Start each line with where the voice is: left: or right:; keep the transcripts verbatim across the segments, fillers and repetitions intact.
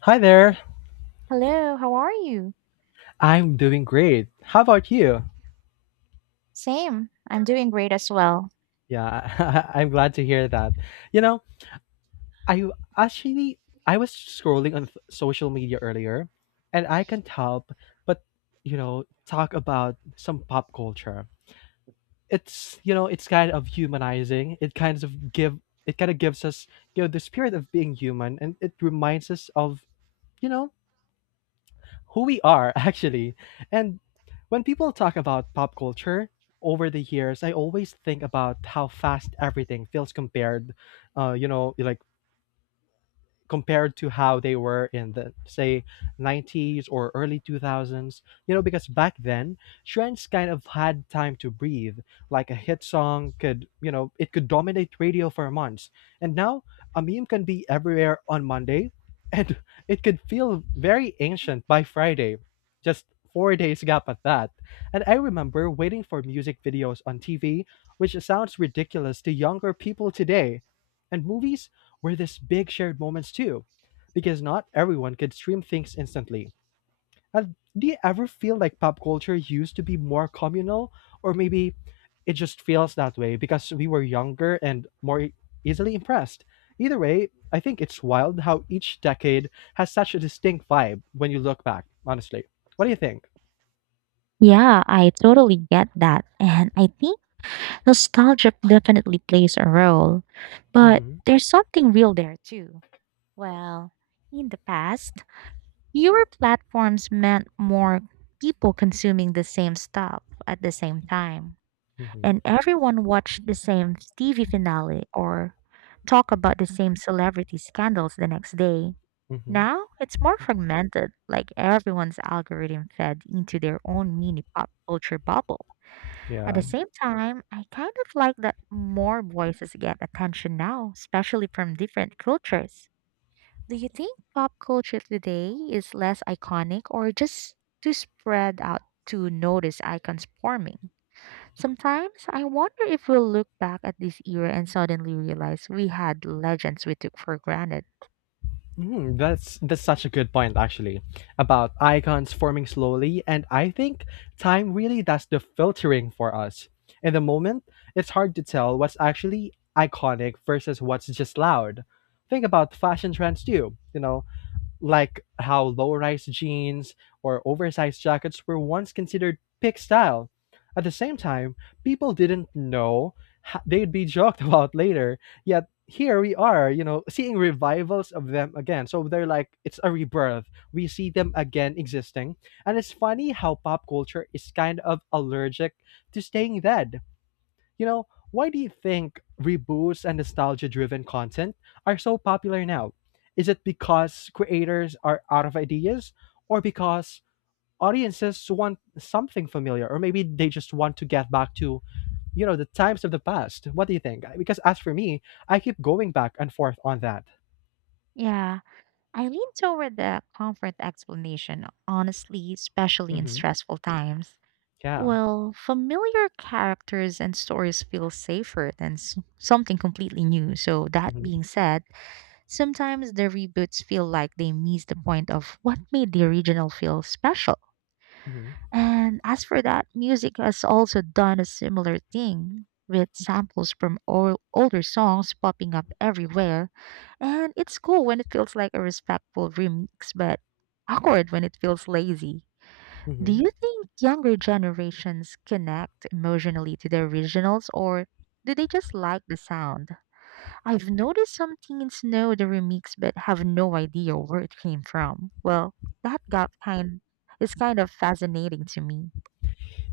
left: Hi there.
right: Hello, how are you?
left: I'm doing great. How about you?
right: Same. I'm doing great as well.
left: Yeah, I'm glad to hear that. You know, I actually I was scrolling on f- social media earlier and I can't help but, you know, talk about some pop culture. It's, you know, it's kind of humanizing. It kind of give it kind of gives us, you know, the spirit of being human, and it reminds us of, you know, who we are, actually. And when people talk about pop culture over the years, I always think about how fast everything feels compared. Uh, you know, like compared to how they were in the say nineties or early two thousands. You know, because back then trends kind of had time to breathe. Like a hit song could, you know, it could dominate radio for months. And now a meme can be everywhere on monday and it could feel very ancient by friday. Just four days gap at that. And I remember waiting for music videos on tv, which sounds ridiculous to younger people today. And movies were these big shared moments too, because not everyone could stream things instantly. And do you ever feel like pop culture used to be more communal, or maybe it just feels that way because we were younger and more e- easily impressed? Either way, I think it's wild how each decade has such a distinct vibe when you look back, honestly. What do you think?
right: Yeah, I totally get that. And I think nostalgia definitely plays a role. But
left: Hmm.
right: there's something real there too. Well, in the past, fewer platforms meant more people consuming the same stuff at the same time.
left: Hmm.
right: And everyone watched the same T V finale or talk about the same celebrity scandals the next day.
left: Hmm.
right: Now it's more fragmented, like everyone's algorithm fed into their own mini pop culture bubble. At the
left: Yeah.
right: same time, I kind of like that more voices get attention now, especially from different cultures. Do you think pop culture today is less iconic or just too spread out to notice icons forming? Sometimes I wonder if we'll look back at this era and suddenly realize we had legends we took for granted.
left: Mm, that's that's such a good point actually about icons forming slowly. And I think time really does the filtering for us. In the moment, it's hard to tell what's actually iconic versus what's just loud. Think about fashion trends too. You know, like how low-rise jeans or oversized jackets were once considered pick style. At the same time, people didn't know ho- they'd be joked about later. Yet here we are, you know, seeing revivals of them again. So they're like it's a rebirth. We see them again existing. And it's funny how pop culture is kind of allergic to staying dead. You know, why do you think reboots and nostalgia driven content are so popular now? Is it because creators are out of ideas, or because audiences want something familiar, or maybe they just want to get back to, you know, the times of the past? What do you think? Because as for me, I keep going back and forth on that.
right: Yeah, I lean toward the comfort explanation, honestly, especially in
left: Hmm.
right: stressful times.
left: Yeah.
right: Well, familiar characters and stories feel safer than s- something completely new. So, that
left: Hmm.
right: being said, sometimes the reboots feel like they miss the point of what made the original feel special.
left: Hmm.
right: And as for that, music has also done a similar thing, with samples from all older songs popping up everywhere. And it's cool when it feels like a respectful remix, but awkward when it feels lazy. Do
left: Hmm.
right: you think younger generations connect emotionally to the originals, or do they just like the sound? I've noticed some teens know the remix but have no idea where it came from. Well, that got kind is kind of fascinating to me.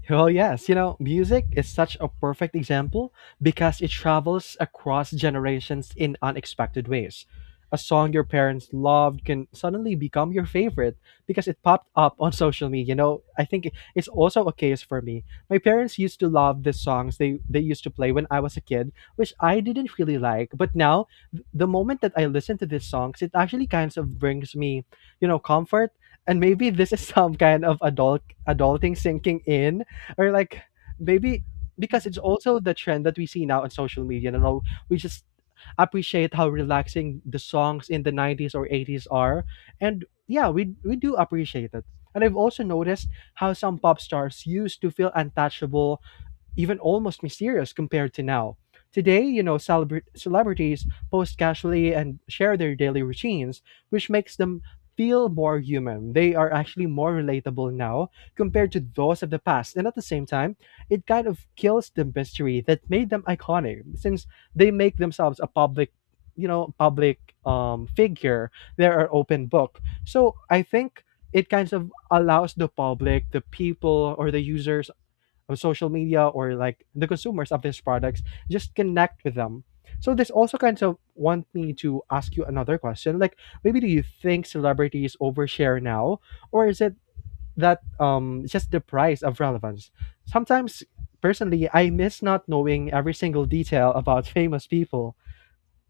left: Well, yes, you know, music is such a perfect example because it travels across generations in unexpected ways. A song your parents loved can suddenly become your favorite because it popped up on social media. You know, I think it's also a case for me. My parents used to love the songs they, they used to play when I was a kid, which I didn't really like. But now, th- the moment that I listen to these songs, it actually kind of brings me, you know, comfort. And maybe this is some kind of adult adulting sinking in. Or like maybe because it's
right: Mhm.
left: also the trend that we see now on social media and all, we just appreciate how relaxing the songs in the nineties or eighties are. And yeah, we we do appreciate it. And I've also noticed how some pop stars used to feel untouchable, even almost mysterious compared to now. Today, you know, celebra- celebrities post casually and share their daily routines, which makes them feel more human. They are actually more relatable now compared to those of the past. And at the same time, it kind of kills the mystery that made them iconic, since they make themselves a public, you know, public um, figure. They're an open book. So I think it kind of allows the public, the people, or the users of social media, or like the consumers of these products, just connect with them. So this also kind of want me to ask you another question, like maybe do you think celebrities overshare now, or is it that um just the price of relevance sometimes? Personally I miss not knowing every single detail about famous people.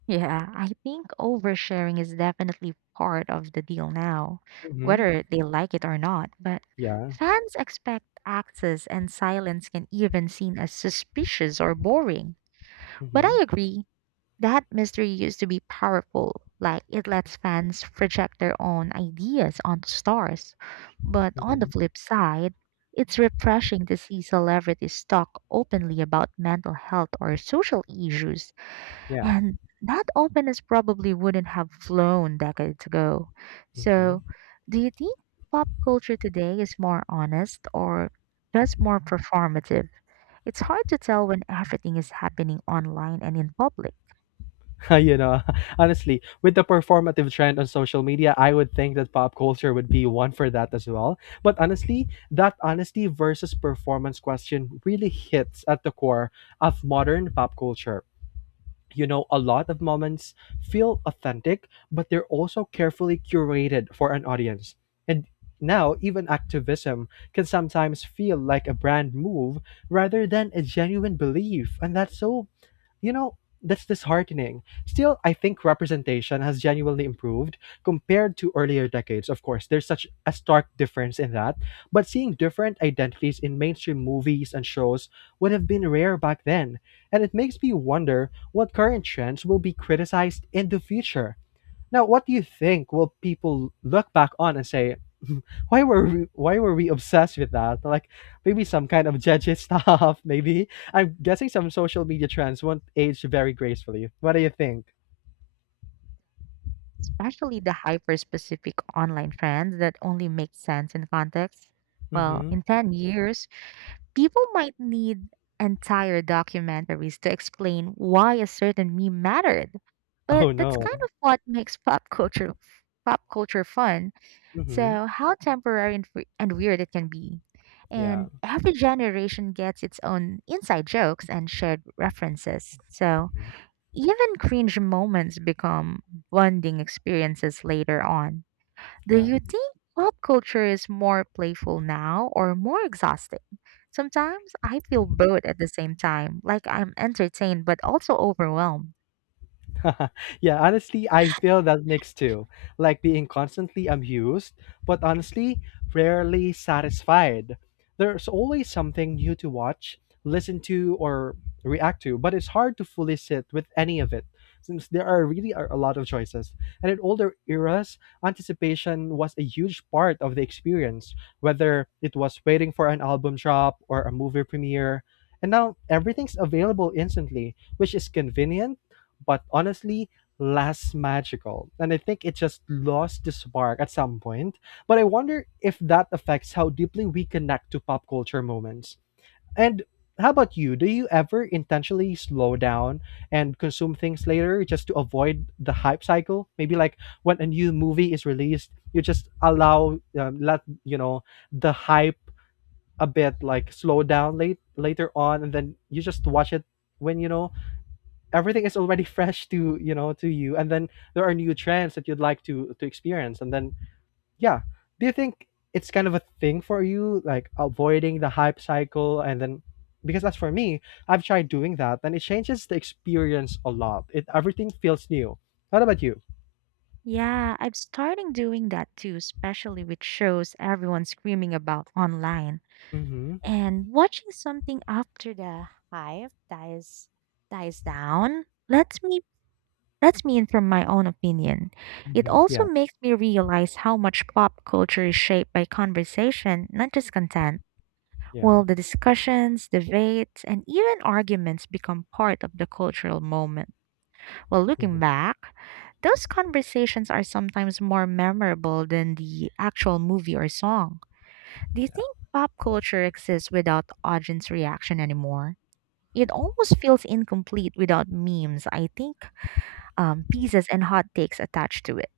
right: Yeah, I think oversharing is definitely part of the deal now,
left: Hmm.
right: whether they like it or not. But
left: Yeah.
right: fans expect access, and silence can even seem as suspicious or boring. But
left: Hmm.
right: I agree, that mystery used to be powerful. Like, it lets fans project their own ideas onto stars. But on the
left: Hmm.
right: flip side, it's refreshing to see celebrities talk openly about mental health or social issues.
left: Yeah.
right: And that openness probably wouldn't have flown decades ago. So,
left: Mhm.
right: do you think pop culture today is more honest or just more performative? It's hard to tell when everything is happening online and in public,
left: You know, honestly, with the performative trend on social media, I would think that pop culture would be one for that as well. But honestly, that honesty versus performance question really hits at the core of modern pop culture. You know, a lot of moments feel authentic, but they're also carefully curated for an audience. And now, even activism can sometimes feel like a brand move rather than a genuine belief. And that's so, you know, that's disheartening. Still, I think representation has genuinely improved compared to earlier decades. Of course, there's such a stark difference in that. But seeing different identities in mainstream movies and shows would have been rare back then. And it makes me wonder what current trends will be criticized in the future. Now, what do you think will people look back on and say, why were we, why were we obsessed with that? Like maybe some kind of judgy stuff, maybe. I'm guessing some social media trends won't age very gracefully. What do you think?
right: especially the hyper specific online trends that only make sense in context. Well,
left: Mm-hmm.
right: in ten years, people might need entire documentaries to explain why a certain meme mattered. But
left: Oh
right: that's kind
left: no.
right: of what makes pop culture pop culture fun.
left: Mm-hmm.
right: So how temporary and, fre- and weird it can be.
left: Yeah.
right: And every generation gets its own inside jokes and shared references. So
left: Mhm.
right: even cringe moments become bonding experiences later on. Do
left: Yeah.
right: you think pop culture is more playful now or more exhausting? Sometimes I feel both at the same time, like I'm entertained but also overwhelmed.
left: Yeah, honestly, I feel that mix too. Like being constantly amused, but honestly, rarely satisfied. There's always something new to watch, listen to, or react to, but it's hard to fully sit with any of it since there are really are a lot of choices. And in older eras, anticipation was a huge part of the experience, whether it was waiting for an album drop or a movie premiere. And now everything's available instantly, which is convenient but honestly less magical. And I think it just lost the spark at some point. But I wonder if that affects how deeply we connect to pop culture moments. And how about you? Do you ever intentionally slow down and consume things later just to avoid the hype cycle? Maybe like when a new movie is released, you just allow um, let you know, the hype a bit, like slow down late later on, and then you just watch it when you know everything is already fresh to you, know to you, and then there are new trends that you'd like to to experience, and then yeah, do you think it's kind of a thing for you, like avoiding the hype cycle? And then because that's for me, I've tried doing that and it changes the experience a lot. It everything feels new. What about you?
right: Yeah, I'm starting doing that too, especially with shows everyone's screaming about online.
left: Mm-hmm.
right: And watching something after the hype dies dies down lets me lets me in from my own opinion. It
left: Mm-hmm.
right: also
left: Yeah.
right: makes me realize how much pop culture is shaped by conversation, not just content.
left: Yeah.
right: Well, the discussions, debates, and even arguments become part of the cultural moment. Well,
left: Mm-hmm.
right: looking back, those conversations are sometimes more memorable than the actual movie or song. Do you think pop culture exists without audience reaction anymore? It almost feels incomplete without memes, I think, um, pieces and hot takes attached to it.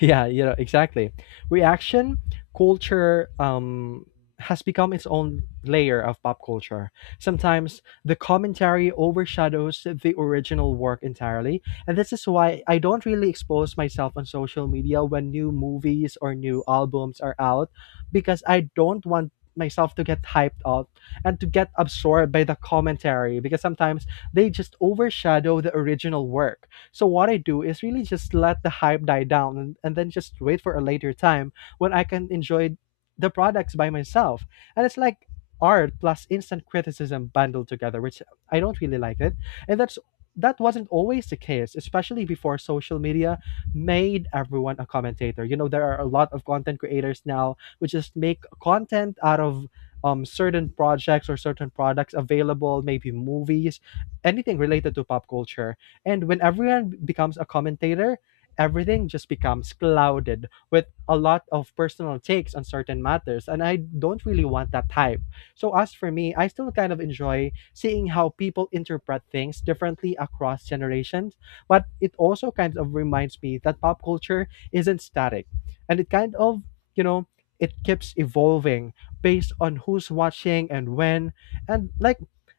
left: Yeah, you know, exactly. Reaction culture um has become its own layer of pop culture. Sometimes the commentary overshadows the original work entirely, and this is why I don't really expose myself on social media when new movies or new albums are out, because I don't want myself to get hyped up and to get absorbed by the commentary, because sometimes they just overshadow the original work. So what I do is really just let the hype die down, and, and then just wait for a later time when I can enjoy the products by myself. And it's like art plus instant criticism bundled together, which I don't really like it. And that's That wasn't always the case, especially before social media made everyone a commentator. You know, there are a lot of content creators now who just make content out of um, certain projects or certain products available, maybe movies, anything related to pop culture. And when everyone becomes a commentator, everything just becomes clouded with a lot of personal takes on certain matters. And I don't really want that type. So, as for me, I still kind of enjoy seeing how people interpret things differently across generations. But it also kind of reminds me that pop culture isn't static, and it kind of, you know, it keeps evolving based on who's watching and when. And like,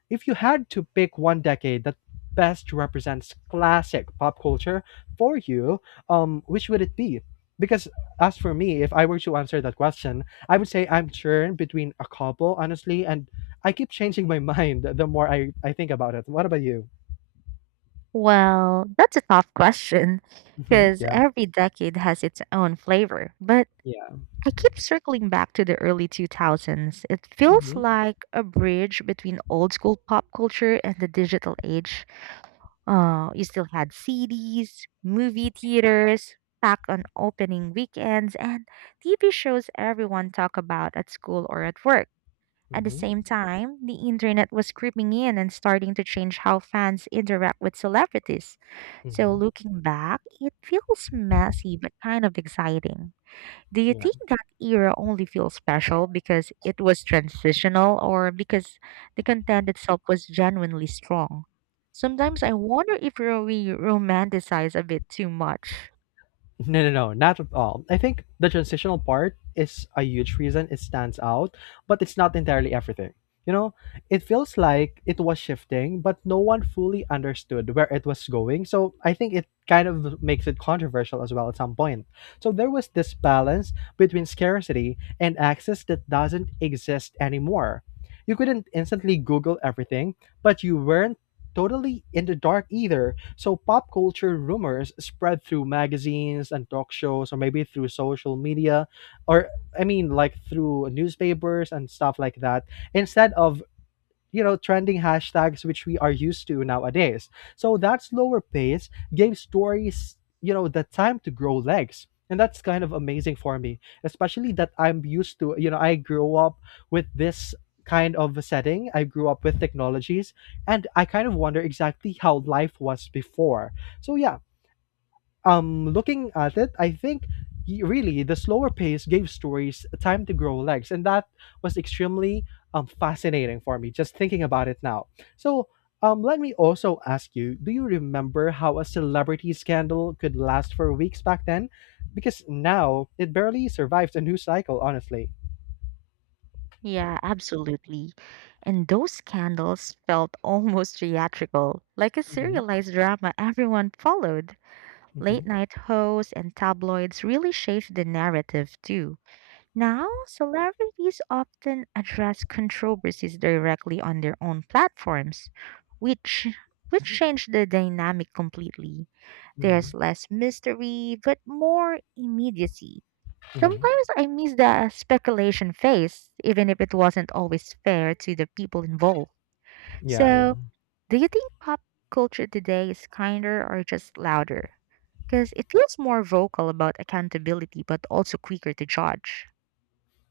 left: if you had to pick one decade that best represents classic pop culture for you, um, which would it be? Because as for me, if I were to answer that question, I would say I'm churned between a couple, honestly, and I keep changing my mind the more I, I think about it. What about you?
right: Well, that's a tough question
left: Hmm.
right: because
left: Yeah,
right: every decade has its own flavor. But
left: yeah.
right: I keep circling back to the early two thousands. It feels
left: Hmm.
right: like a bridge between old school pop culture and the digital age. Uh, you still had C Ds, movie theaters, back on opening weekends, and T V shows everyone talk about at school or at work. At the
left: Hmm.
right: same time, the internet was creeping in and starting to change how fans interact with celebrities. So,
left: Hmm.
right: looking back, it feels messy but kind of exciting. Do you
left: Yeah.
right: think that era only feels special because it was transitional or because the content itself was genuinely strong? Sometimes I wonder if we romanticize a bit too much.
left: No, no, no, not at all. I think the transitional part is a huge reason it stands out, but it's not entirely everything. You know, it feels like it was shifting, but no one fully understood where it was going. So I think it kind of makes it controversial as well at some point. So there was this balance between scarcity and access that doesn't exist anymore. You couldn't instantly Google everything, but you weren't totally in the dark either. So pop culture rumors spread through magazines and talk shows, or maybe through social media, or I mean, like through newspapers and stuff like that, instead of you know trending hashtags which we are used to nowadays. So that slower pace gave stories you know the time to grow legs, and that's kind of amazing for me, especially that I'm used to. you know I grew up with this kind of a setting, I grew up with technologies, and I kind of wonder exactly how life was before. So yeah. Um looking at it, I think y- really the slower pace gave stories time to grow legs, and that was extremely um fascinating for me just thinking about it now. So um let me also ask you, do you remember how a celebrity scandal could last for weeks back then? Because now it barely survives a news cycle, honestly.
right: Yeah, absolutely. And those candles felt almost theatrical, like a
left: Hmm.
right: serialized drama everyone followed.
left: Hmm.
right: Late night hosts and tabloids really shaped the narrative too. Now, celebrities often address controversies directly on their own platforms, which which changed the dynamic completely.
left: Hmm.
right: There's less mystery, but more immediacy.
left: Hmm.
right: Sometimes I miss the speculation phase, even if it wasn't always fair to the people involved.
left: Yeah.
right: So, do you think pop culture today is kinder or just louder? Because it feels more vocal about accountability, but also quicker to judge.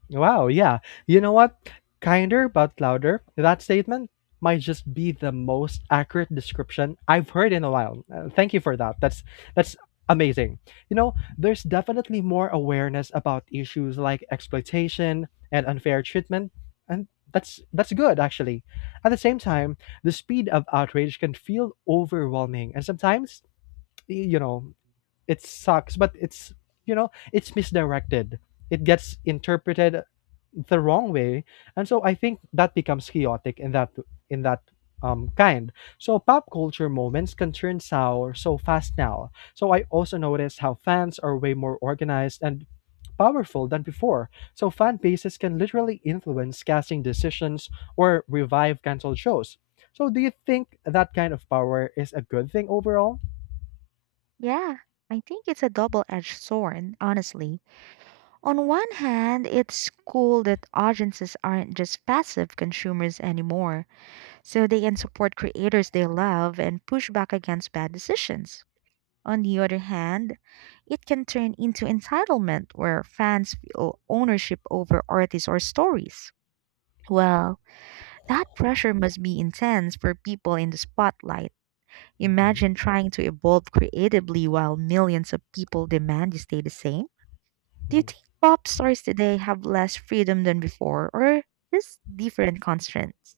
left: Wow, yeah. You know what? Kinder but louder. That statement might just be the most accurate description I've heard in a while. Uh, thank you for that. That's that's amazing. You know, there's definitely more awareness about issues like exploitation and unfair treatment, and that's that's good actually. At the same time, the speed of outrage can feel overwhelming, and sometimes, y- you know, it sucks, but it's, you know, it's misdirected, it gets interpreted the wrong way. And so I think that becomes chaotic in that in that um, kind. So pop culture moments can turn sour so fast now. So I also notice how fans are way more organized and powerful than before. So fan bases can literally influence casting decisions or revive canceled shows. So do you think that kind of power is a good thing overall?
right: Yeah, I think it's a double edged sword, honestly. On one hand, it's cool that audiences aren't just passive consumers anymore, so they can support creators they love and push back against bad decisions. On the other hand, it can turn into entitlement where fans feel ownership over artists or stories. Well, that pressure must be intense for people in the spotlight.
left: Hmm.
right: Imagine trying to evolve creatively while millions of people demand you stay the same. Do you think pop stars today have less freedom than before, or just different constraints?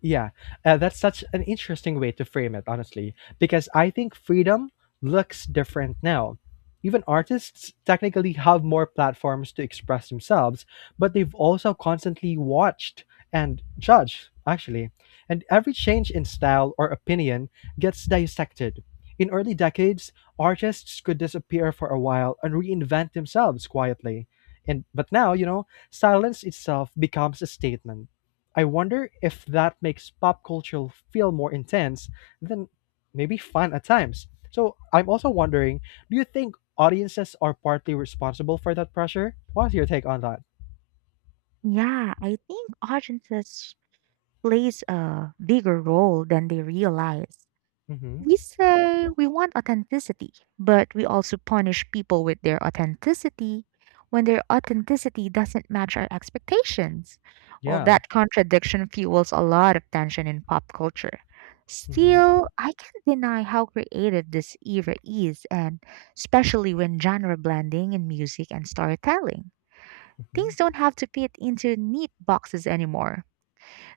left: Yeah, uh, that's such an interesting way to frame it, honestly, because I think freedom looks different now. Even artists technically have more platforms to express themselves, but they've also constantly watched and judged, actually. And every change in style or opinion gets dissected. In early decades, artists could disappear for a while and reinvent themselves quietly. And but now, you know, silence itself becomes a statement. I wonder if that makes pop culture feel more intense than maybe fun at times. So I'm also wondering, do you think audiences are partly responsible for that pressure? What's your take on that?
right: Yeah, I think audiences plays a bigger role than they realize.
left: Mm-hmm.
right: We say we want authenticity, but we also punish people with their authenticity when their authenticity doesn't match our expectations. Well,
left: Yeah.
right: that contradiction fuels a lot of tension in pop culture.
left: Mm-hmm.
right: Still, I can't deny how creative this era is, and especially when genre blending in music and storytelling.
left: Mm-hmm.
right: Things don't have to fit into neat boxes anymore.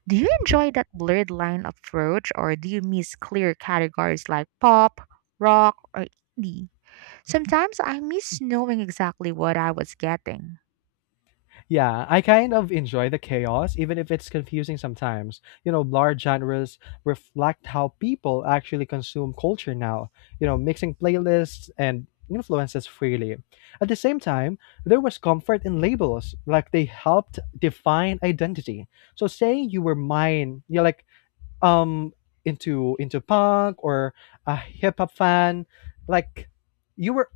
right: Do you enjoy that blurred line approach or do you miss clear categories like pop, rock, or indie? Sometimes I miss knowing exactly what I was getting.
left: Yeah, I kind of enjoy the chaos, even if it's confusing sometimes. You know, large genres reflect how people actually consume culture now, you know, mixing playlists and influences freely. At the same time, there was comfort in labels, like they helped define identity. So saying you were mine, you're like um into into punk or a hip hop fan, like you were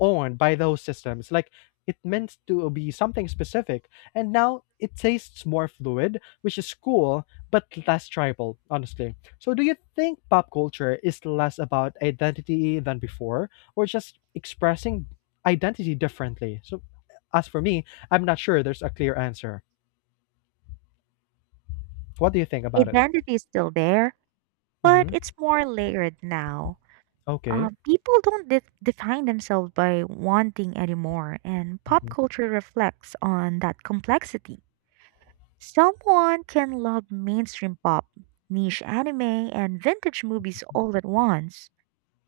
left: owned by those systems. Like it meant to be something specific, and now it tastes more fluid, which is cool, but less tribal, honestly. So, do you think pop culture is less about identity than before, or just expressing identity differently? So, as for me, I'm not sure there's a clear answer. What do you think about it?
right: Identity is still there, but
left: Hmm.
right: it's more layered now.
left: Okay.
right: Uh, people don't de- define themselves by one thing anymore, and pop
left: Mhm.
right: culture reflects on that complexity. Someone can love mainstream pop, niche anime, and vintage movies all at once.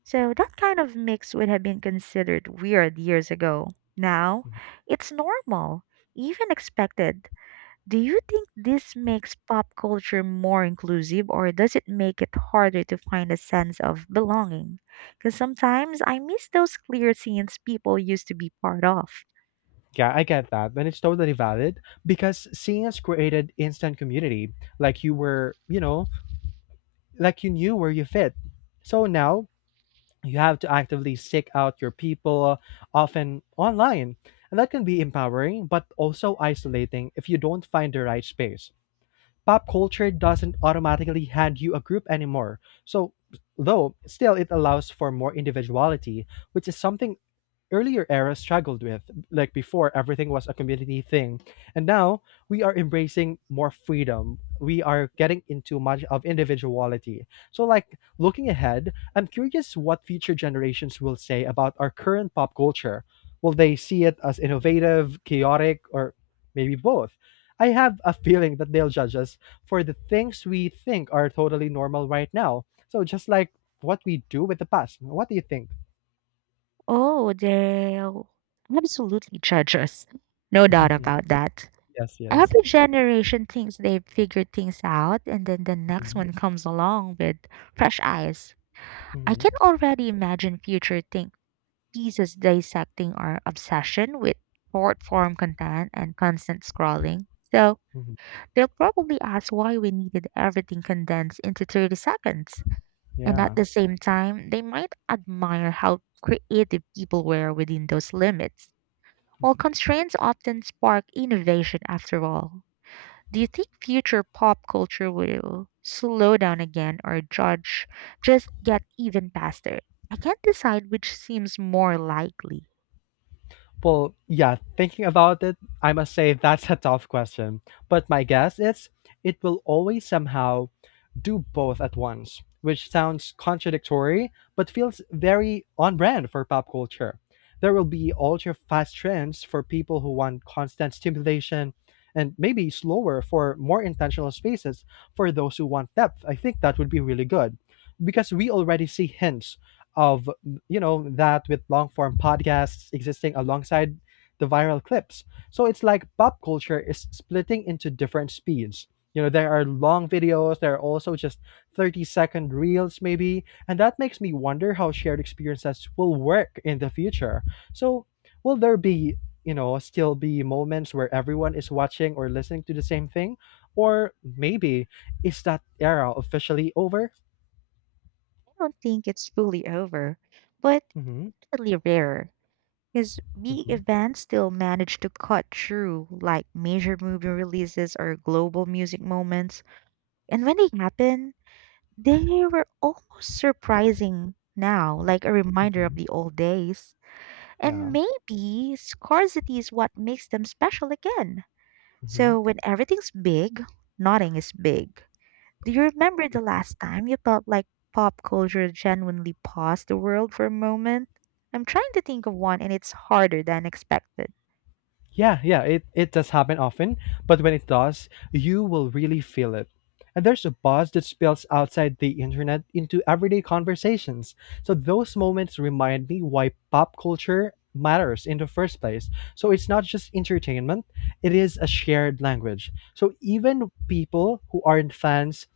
right: So that kind of mix would have been considered weird years ago. Now,
left: Mhm.
right: it's normal, even expected. Do you think this makes pop culture more inclusive or does it make it harder to find a sense of belonging? Because sometimes I miss those clear scenes people used to be part of.
left: Yeah, I get that. And it's totally valid because seeing us created instant community. Like you were, you know, like you knew where you fit. So now you have to actively seek out your people, often online. And that can be empowering, but also isolating if you don't find the right space. Pop culture doesn't automatically hand you a group anymore. So, though, still it allows for more individuality, which is something earlier era struggled with. Like before, everything was a community thing. And now we are embracing more freedom. We are getting into much of individuality. So, like, looking ahead, I'm curious what future generations will say about our current pop culture. Will they see it as innovative, chaotic, or maybe both? I have a feeling that they'll judge us for the things we think are totally normal right now. So, just like what we do with the past. What do you think?
right: Oh, they'll absolutely judge us. No doubt about that.
left: yes, yes.
right: Every generation thinks they've figured things out, and then the next
left: Mhm,
right: one comes along with fresh eyes. I
left: mhm,
right: can already imagine future think pieces dissecting our obsession with short form content and constant scrolling. So
left: mhm,
right: they'll probably ask why we needed everything condensed into thirty seconds. And at
left: yeah.
right: the same time, they might admire how creative people were within those limits. While constraints often spark innovation after all. Do you think future pop culture will slow down again or judge just get even faster? I can't decide which seems more likely.
left: Well, yeah, thinking about it, I must say that's a tough question. But my guess is it will always somehow do both at once, which sounds contradictory, but feels very on brand for pop culture. There will be ultra fast trends for people who want constant stimulation, and maybe slower for more intentional spaces for those who want depth. I think that would be really good because we already see hints of, you know that with long form podcasts existing alongside the viral clips. So it's like pop culture is splitting into different speeds. You know, there are long videos, there are also just thirty second reels, maybe. And that makes me wonder how shared experiences will work in the future. So, will there be, you know, still be moments where everyone is watching or listening to the same thing? Or maybe is that era officially over?
right: I don't think it's fully over, but
left: Hmm.
right: definitely rarer. Because big
left: Hmm.
right: events still manage to cut through, like major movie releases or global music moments. And when they happen, they were almost surprising now, like a reminder of
left: Hmm.
right: the old days.
left: Yeah.
right: And maybe scarcity is what makes them special again.
left: Mhm.
right: So when everything's big, nothing is big. Do you remember the last time you felt like pop culture genuinely paused the world for a moment? I'm trying to think of one and it's harder than expected.
left: Yeah, yeah, it, it does happen often, but when it does, you will really feel it. And there's a buzz that spills outside the internet into everyday conversations. So those moments remind me why pop culture matters in the first place. So it's not just entertainment, it is a shared language. So even people who aren't fans,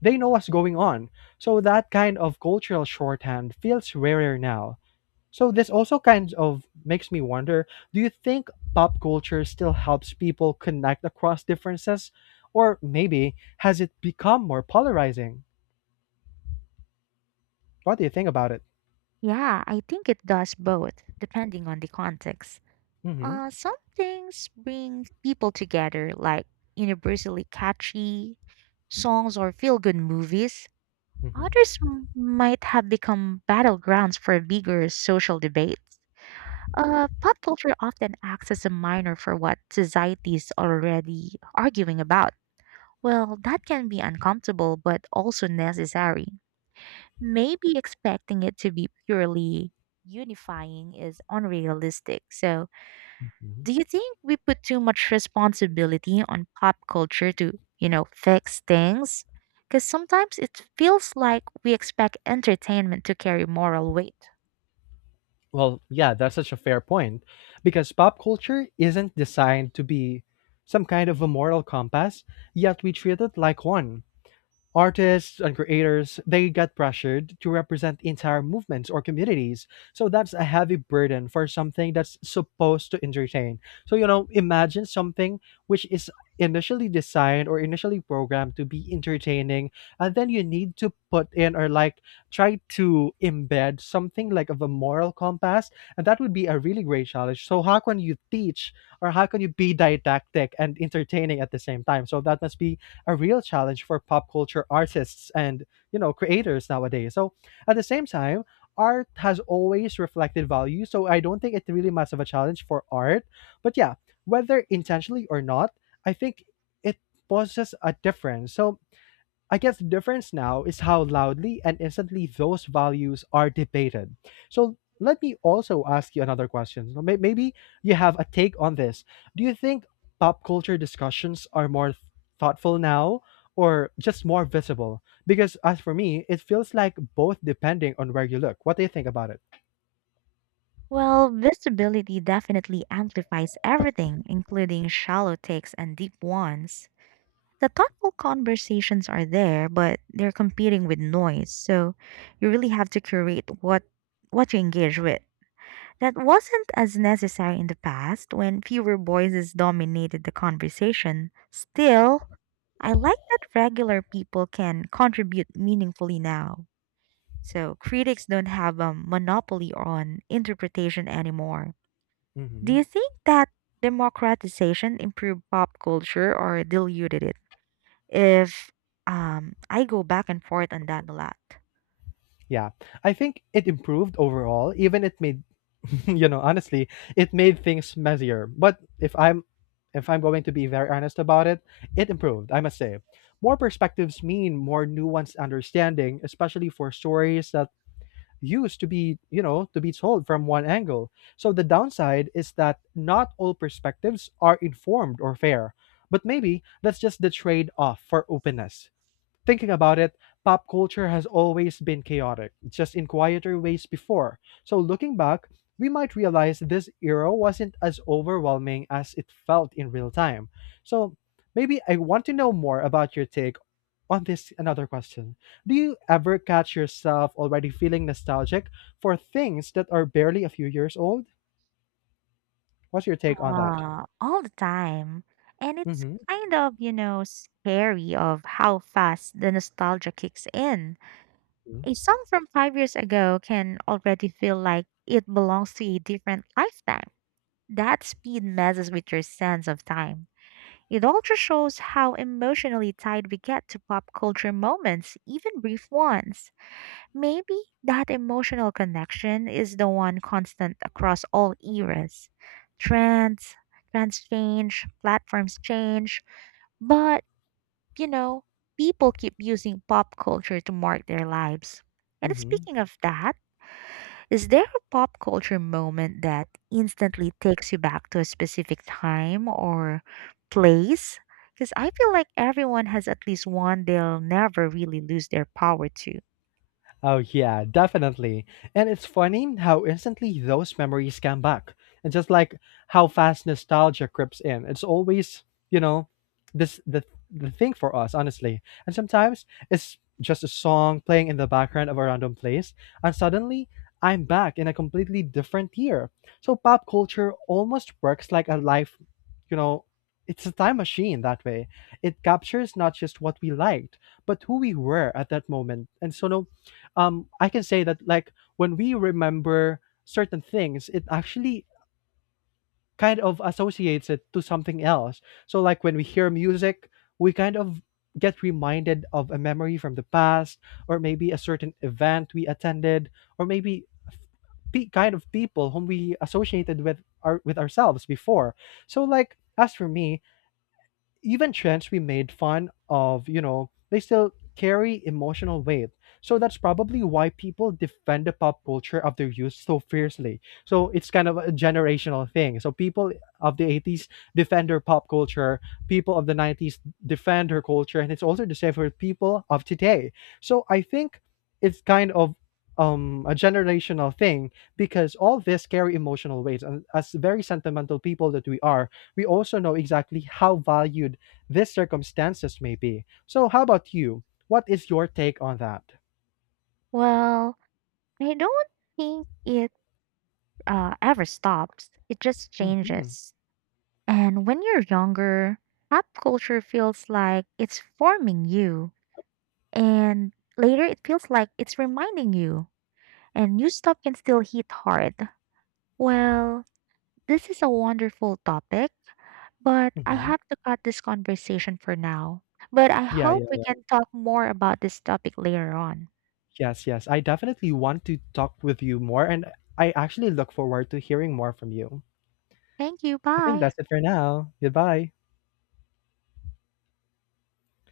left: they know what's going on. So that kind of cultural shorthand feels rarer now. So this also kind of makes me wonder, do you think pop culture still helps people connect across differences, or maybe has it become more polarizing? What do you think about it?
right: Yeah, I think it does both, depending on the context.
left: Mhm.
right: Uh, some things bring people together, like universally catchy songs or feel good movies.
left: Mhm.
right: Others m- might have become battlegrounds for bigger social debates. Uh, pop culture often acts as a minor for what society is already arguing about. Well, that can be uncomfortable but also necessary. Maybe expecting it to be purely unifying is unrealistic, so
left: Mhm.
right: do you think we put too much responsibility on pop culture to, you know, fix things? Because sometimes it feels like we expect entertainment to carry moral weight.
left: Well, yeah, that's such a fair point because pop culture isn't designed to be some kind of a moral compass, yet we treat it like one. Artists and creators, they get pressured to represent entire movements or communities. So that's a heavy burden for something that's supposed to entertain. So you know, imagine something which is initially designed or initially programmed to be entertaining, and then you need to put in, or like, try to embed something like of a moral compass. And that would be a really great challenge. So how can you teach or how can you be didactic and entertaining at the same time? So that must be a real challenge for pop culture artists and, you know, creators nowadays. So at the same time, art has always reflected value, so I don't think it's really much of a challenge for art. But yeah, whether intentionally or not, I think it poses a difference. So I guess the difference now is how loudly and instantly those values are debated. So let me also ask you another question. So may- Maybe you have a take on this. Do you think pop culture discussions are more thoughtful now or just more visible? Because as for me, it feels like both depending on where you look. What do you think about it?
right: Well, visibility definitely amplifies everything, including shallow takes and deep ones. The thoughtful conversations are there, but they're competing with noise, so you really have to curate what what you engage with. That wasn't as necessary in the past when fewer voices dominated the conversation. Still, I like that regular people can contribute meaningfully now. So critics don't have a monopoly on interpretation anymore. Do you
left: Hmm.
right: think that democratization improved pop culture or diluted it? If um, I go back and forth on that a lot.
left: Yeah, I think it improved overall, even it made, you know, honestly, it made things messier. But if I'm if I'm going to be very honest about it, it improved, I must say. More perspectives mean more nuanced understanding, especially for stories that used to be, you know, to be told from one angle. So the downside is that not all perspectives are informed or fair. But maybe that's just the trade off for openness. Thinking about it, pop culture has always been chaotic, just in quieter ways before. So looking back, we might realize this era wasn't as overwhelming as it felt in real time. So maybe I want to know more about your take on this another question. Do you ever catch yourself already feeling nostalgic for things that are barely a few years old? What's your take on that?
right: Ah, all the time. And it's
left: Mm-hmm.
right: kind of, you know, scary of how fast the nostalgia kicks in. A song from five years ago can already feel like it belongs to a different lifetime. That speed messes with your sense of time. It also shows how emotionally tied we get to pop culture moments, even brief ones. Maybe that emotional connection is the one constant across all eras. Trends, Trends change, platforms change, but you know, people keep using pop culture to mark their lives. And
left: Mm-hmm.
right: speaking of that, is there a pop culture moment that instantly takes you back to a specific time or place? Because I feel like everyone has at least one they'll never really lose their power to.
left: Oh, yeah, definitely. And it's funny how instantly those memories come back. And just like how fast nostalgia creeps in. It's always, you know, this the the thing for us, honestly. And sometimes it's just a song playing in the background of a random place, and suddenly I'm back in a completely different year. So pop culture almost works like a life, you know, it's a time machine that way. It captures not just what we liked, but who we were at that moment. And so no, um I can say that like when we remember certain things, it actually kind of associates it to something else. So like when we hear music, we kind of get reminded of a memory from the past, or maybe a certain event we attended, or maybe pe- kind of people whom we associated with our with ourselves before. So like as for me, even trends we made fun of, you know, they still carry emotional weight. So that's probably why people defend the pop culture of their youth so fiercely. So it's kind of a generational thing. So people of the eighties defend their pop culture, people of the nineties defend their culture, and it's also the same for people of today. So I think it's kind of um, a generational thing because all this carry emotional weights. And as very sentimental people that we are, we also know exactly how valued these circumstances may be. So, how about you? What is your take on that?
right: Well, I don't think it uh, ever stops, it just
left: Hmm.
right: changes. And when you're younger, pop culture feels like it's forming you, and later it feels like it's reminding you, and new stuff can still hit hard. Well, this is a wonderful topic, but I
left: Hmm.
right: have to cut this conversation for now. But I
left: Yeah,
right: hope
left: yeah,
right: we can talk more about this topic later on.
left: yes, yes. I definitely want to talk with you more, and I actually look forward to hearing more from you.
right: Thank you.
left: I think
right: Bye.
left: that's it for now. Goodbye.